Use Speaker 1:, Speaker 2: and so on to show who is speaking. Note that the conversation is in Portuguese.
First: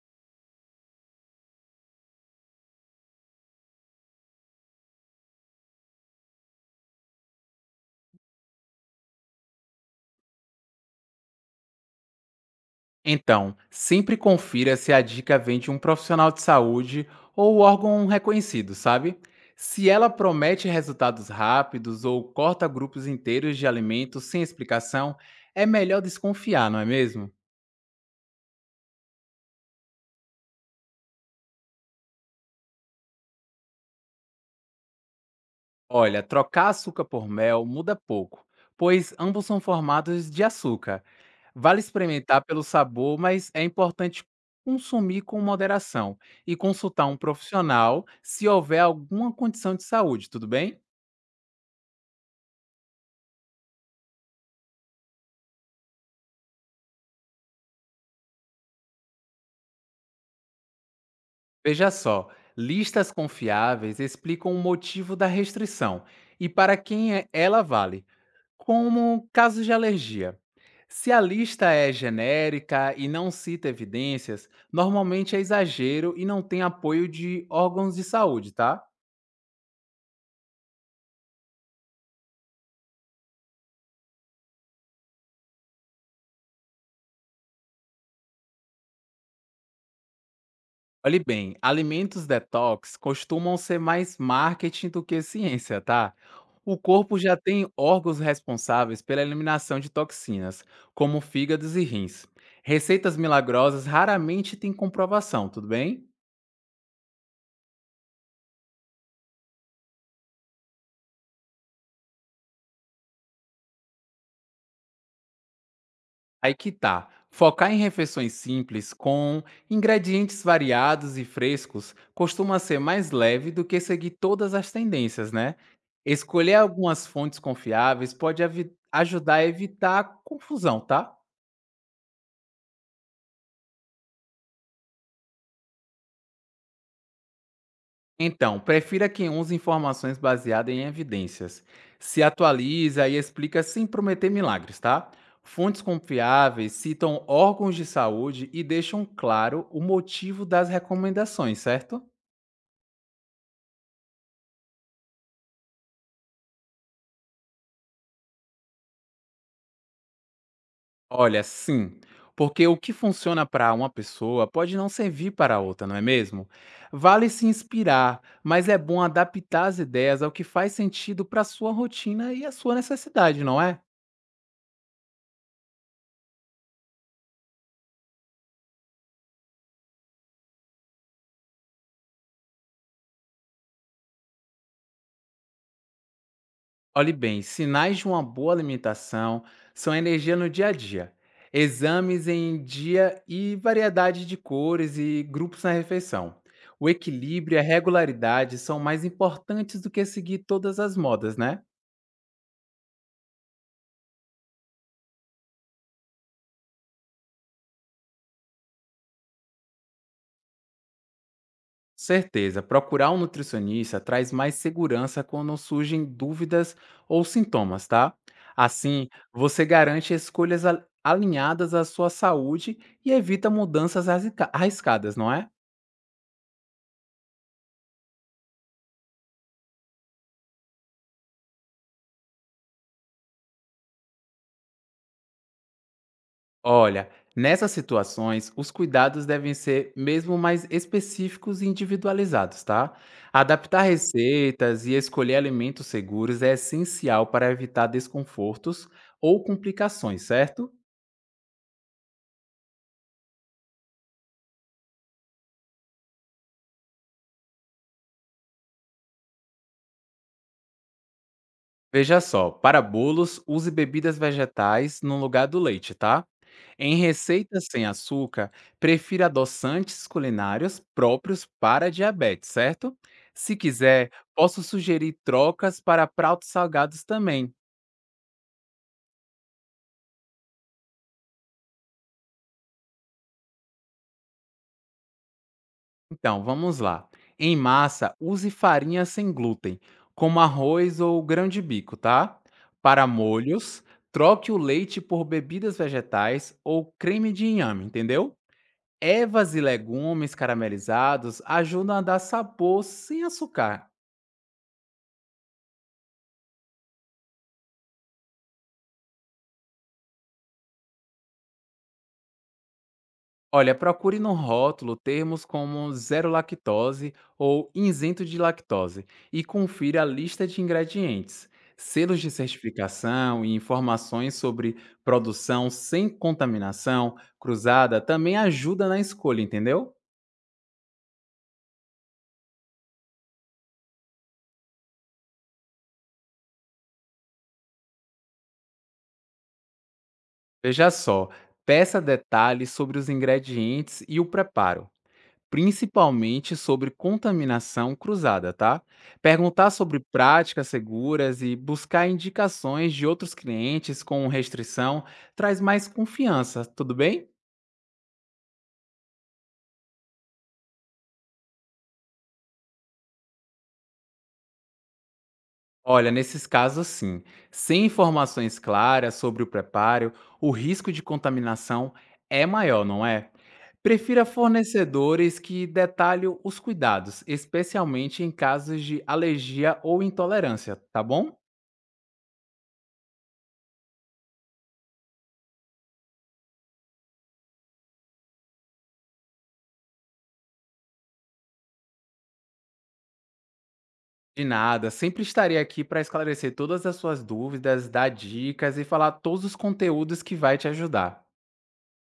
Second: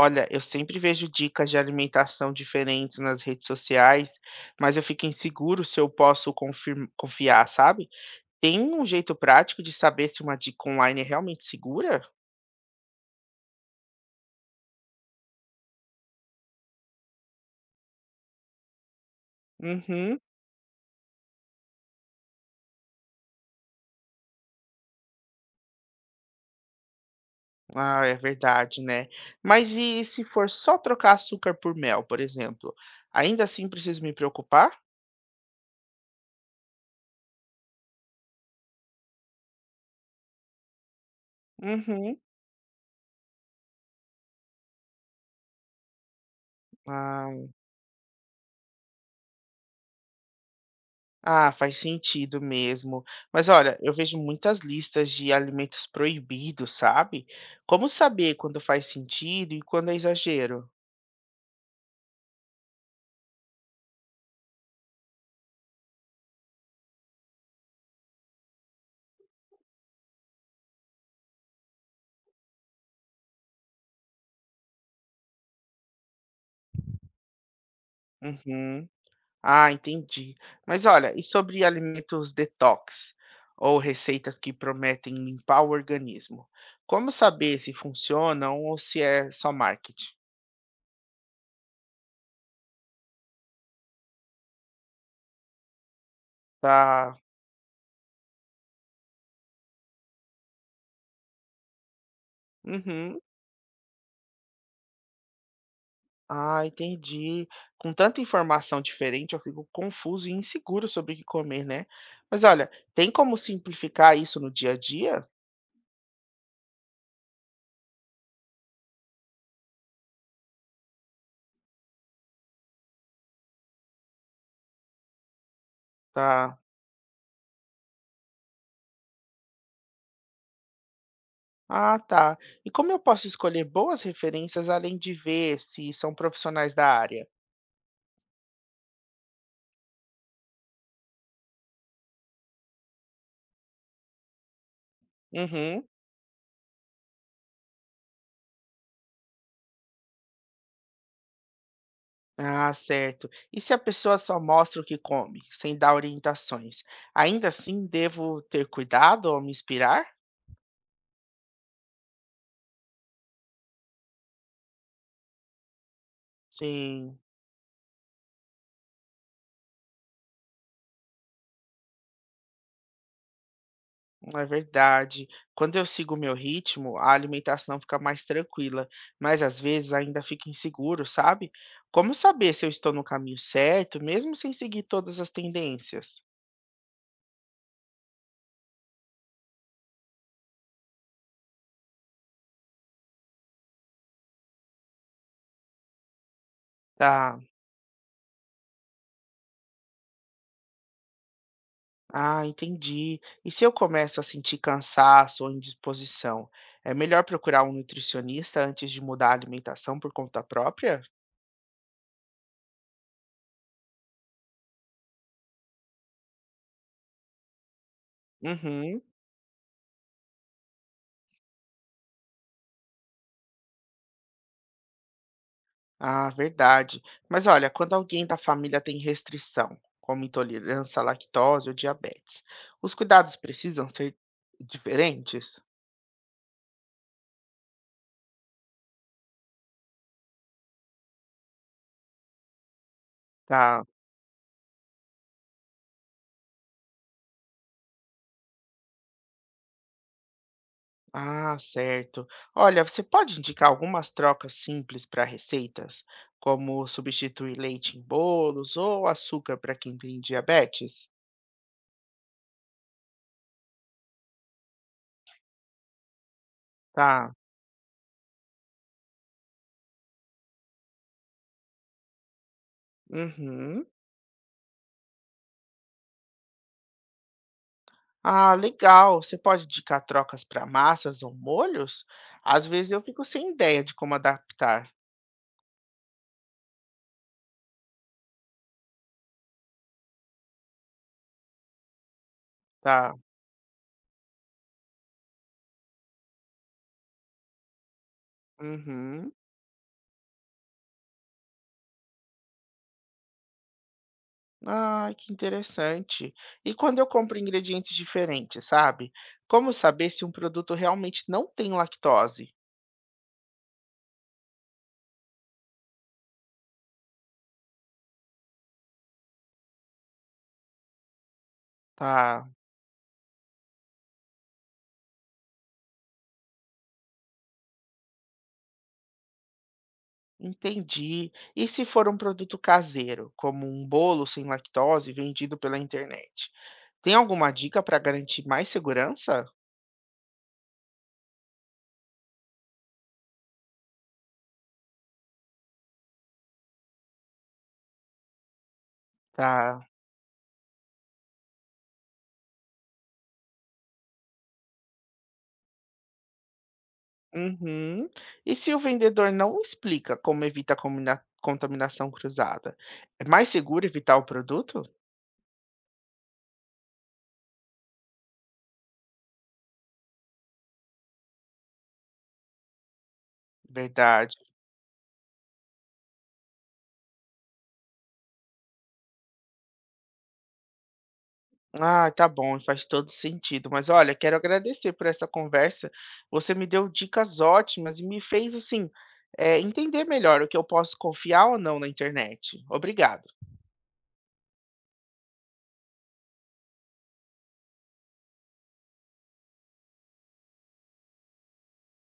Speaker 1: Olha, eu sempre vejo dicas de alimentação diferentes nas redes sociais, mas eu fico inseguro se eu posso confiar, sabe? Tem um jeito prático de saber se uma dica online é realmente segura?
Speaker 2: Então, sempre confira se a dica vem de um profissional de saúde ou órgão reconhecido, sabe? Se ela
Speaker 1: Uhum.
Speaker 2: promete resultados rápidos ou corta grupos inteiros de alimentos sem explicação, é melhor desconfiar, não é mesmo?
Speaker 1: Ah, é verdade, né? Mas e se for só trocar açúcar por mel, por exemplo? Ainda assim preciso me preocupar?
Speaker 2: Olha, trocar açúcar por mel muda pouco, pois ambos são formados de açúcar. Vale
Speaker 1: Uhum.
Speaker 2: experimentar pelo sabor, mas é importante consumir com moderação e consultar um
Speaker 1: Ah.
Speaker 2: profissional se houver alguma condição de saúde, tudo bem?
Speaker 1: Ah, faz sentido mesmo. Mas olha, eu vejo muitas listas de alimentos proibidos, sabe? Como saber quando faz sentido e quando é exagero?
Speaker 2: Veja só, listas confiáveis explicam o motivo da restrição e para ela vale, como casos de alergia. Se a lista é genérica e não cita evidências, normalmente é exagero e não tem apoio de órgãos de saúde, tá?
Speaker 1: Uhum. Ah, entendi. Mas olha, e sobre alimentos detox ou receitas que prometem limpar o organismo? Como saber se funcionam ou se é só marketing?
Speaker 2: Olhe bem, alimentos detox costumam ser mais marketing do que ciência, tá? O
Speaker 1: Tá.
Speaker 2: corpo já tem órgãos responsáveis pela eliminação de toxinas, como fígados e rins. Receitas
Speaker 1: Uhum.
Speaker 2: milagrosas raramente têm comprovação, tudo bem?
Speaker 1: Ah, entendi. Com tanta informação diferente, eu fico confuso e inseguro sobre o que comer, né? Mas olha, tem como simplificar isso no dia a dia?
Speaker 2: Aí que tá. Focar em refeições simples com ingredientes variados e frescos costuma ser mais leve do que seguir todas as tendências, né? Escolher
Speaker 1: Tá.
Speaker 2: algumas fontes confiáveis pode ajudar a evitar confusão, tá?
Speaker 1: Ah, tá. E como eu posso escolher boas referências além de ver se são profissionais da área?
Speaker 2: Então, prefira quem use informações baseadas em evidências. Se atualiza e explica sem prometer milagres, tá? Fontes
Speaker 1: Uhum.
Speaker 2: confiáveis citam órgãos de saúde e deixam claro o motivo das recomendações, certo?
Speaker 1: Ah, certo. E se a pessoa só mostra o que come, sem dar orientações? Ainda assim, devo ter cuidado ou me inspirar?
Speaker 2: Olha, sim, porque o que funciona para uma pessoa pode não servir para outra, não é mesmo?
Speaker 1: Sim.
Speaker 2: Vale se inspirar, mas é bom adaptar as ideias ao que faz sentido para sua rotina e a sua necessidade, não é?
Speaker 1: É verdade. Quando eu sigo o meu ritmo, a alimentação fica mais tranquila, mas às vezes ainda fica inseguro, sabe? Como saber se eu estou no caminho certo, mesmo sem seguir todas as tendências?
Speaker 2: Olhe bem, sinais de uma boa alimentação são a energia no dia a dia, exames em dia e variedade de cores e grupos na refeição. O
Speaker 1: Tá.
Speaker 2: equilíbrio e a regularidade são mais importantes do que seguir todas as modas, né?
Speaker 1: Ah, entendi. E se eu começo a sentir cansaço ou indisposição, é melhor procurar um nutricionista antes de mudar a alimentação por conta própria?
Speaker 2: Certeza, procurar um nutricionista traz mais segurança quando surgem dúvidas ou sintomas, tá?
Speaker 1: Uhum.
Speaker 2: Assim, você garante escolhas alinhadas à sua saúde e evita mudanças arriscadas, não é?
Speaker 1: Ah, verdade. Mas olha, quando alguém da família tem restrição, como intolerância à lactose ou diabetes, os cuidados precisam ser diferentes?
Speaker 2: Olha, nessas situações, os cuidados devem ser mesmo mais específicos e individualizados, tá? Adaptar
Speaker 1: Tá.
Speaker 2: receitas e escolher alimentos seguros é essencial para evitar desconfortos ou complicações, certo?
Speaker 1: Ah, certo. Olha, você pode indicar algumas trocas simples para receitas, como substituir leite em bolos ou açúcar para quem tem diabetes?
Speaker 2: Veja só, para bolos, use bebidas vegetais no lugar do leite, tá? Em
Speaker 1: Tá.
Speaker 2: receitas sem açúcar, prefira adoçantes culinários próprios para diabetes, certo? Se
Speaker 1: Uhum.
Speaker 2: quiser, posso sugerir trocas para pratos salgados também.
Speaker 1: Ah, legal. Você pode indicar trocas para massas ou molhos? Às vezes eu fico sem ideia de como adaptar.
Speaker 2: Então, vamos lá. Em massa, use farinha sem glúten, como arroz ou grão de bico, tá? Para
Speaker 1: Tá.
Speaker 2: molhos, troque o leite por bebidas vegetais ou creme de inhame, entendeu?
Speaker 1: Uhum.
Speaker 2: Ervas e legumes caramelizados ajudam a dar sabor sem açucar.
Speaker 1: Ah, que interessante. E quando eu compro ingredientes diferentes, sabe? Como saber se um produto realmente não tem lactose?
Speaker 2: Olha, procure no rótulo termos como zero lactose ou isento de lactose e confira a lista de ingredientes. Selos de
Speaker 1: Tá,
Speaker 2: certificação e informações sobre produção sem contaminação cruzada também ajuda na escolha, entendeu?
Speaker 1: entendi. E se for um produto caseiro, como um bolo sem lactose vendido pela internet? Tem alguma dica para garantir mais segurança?
Speaker 2: Veja só, peça detalhes sobre os ingredientes e o preparo, principalmente sobre contaminação cruzada, tá? Perguntar
Speaker 1: Tá.
Speaker 2: sobre práticas seguras e buscar indicações de outros clientes com restrição traz mais confiança, tudo bem?
Speaker 1: Uhum. E se o vendedor não explica como evita a contaminação cruzada? É mais seguro evitar o produto?
Speaker 2: Olha, nesses casos sim, sem informações claras sobre o preparo, o risco de contaminação é maior, não é? Prefira
Speaker 1: Verdade.
Speaker 2: fornecedores que detalhem os cuidados, especialmente em casos de alergia ou intolerância, tá bom?
Speaker 1: Ah, tá bom, faz todo sentido. Mas olha, quero agradecer por essa conversa. Você me deu dicas ótimas e me fez assim, entender melhor o que eu posso confiar ou não na internet. Obrigado.
Speaker 2: De nada, sempre estarei aqui para esclarecer todas as suas dúvidas, dar dicas e falar todos os conteúdos que vai te ajudar.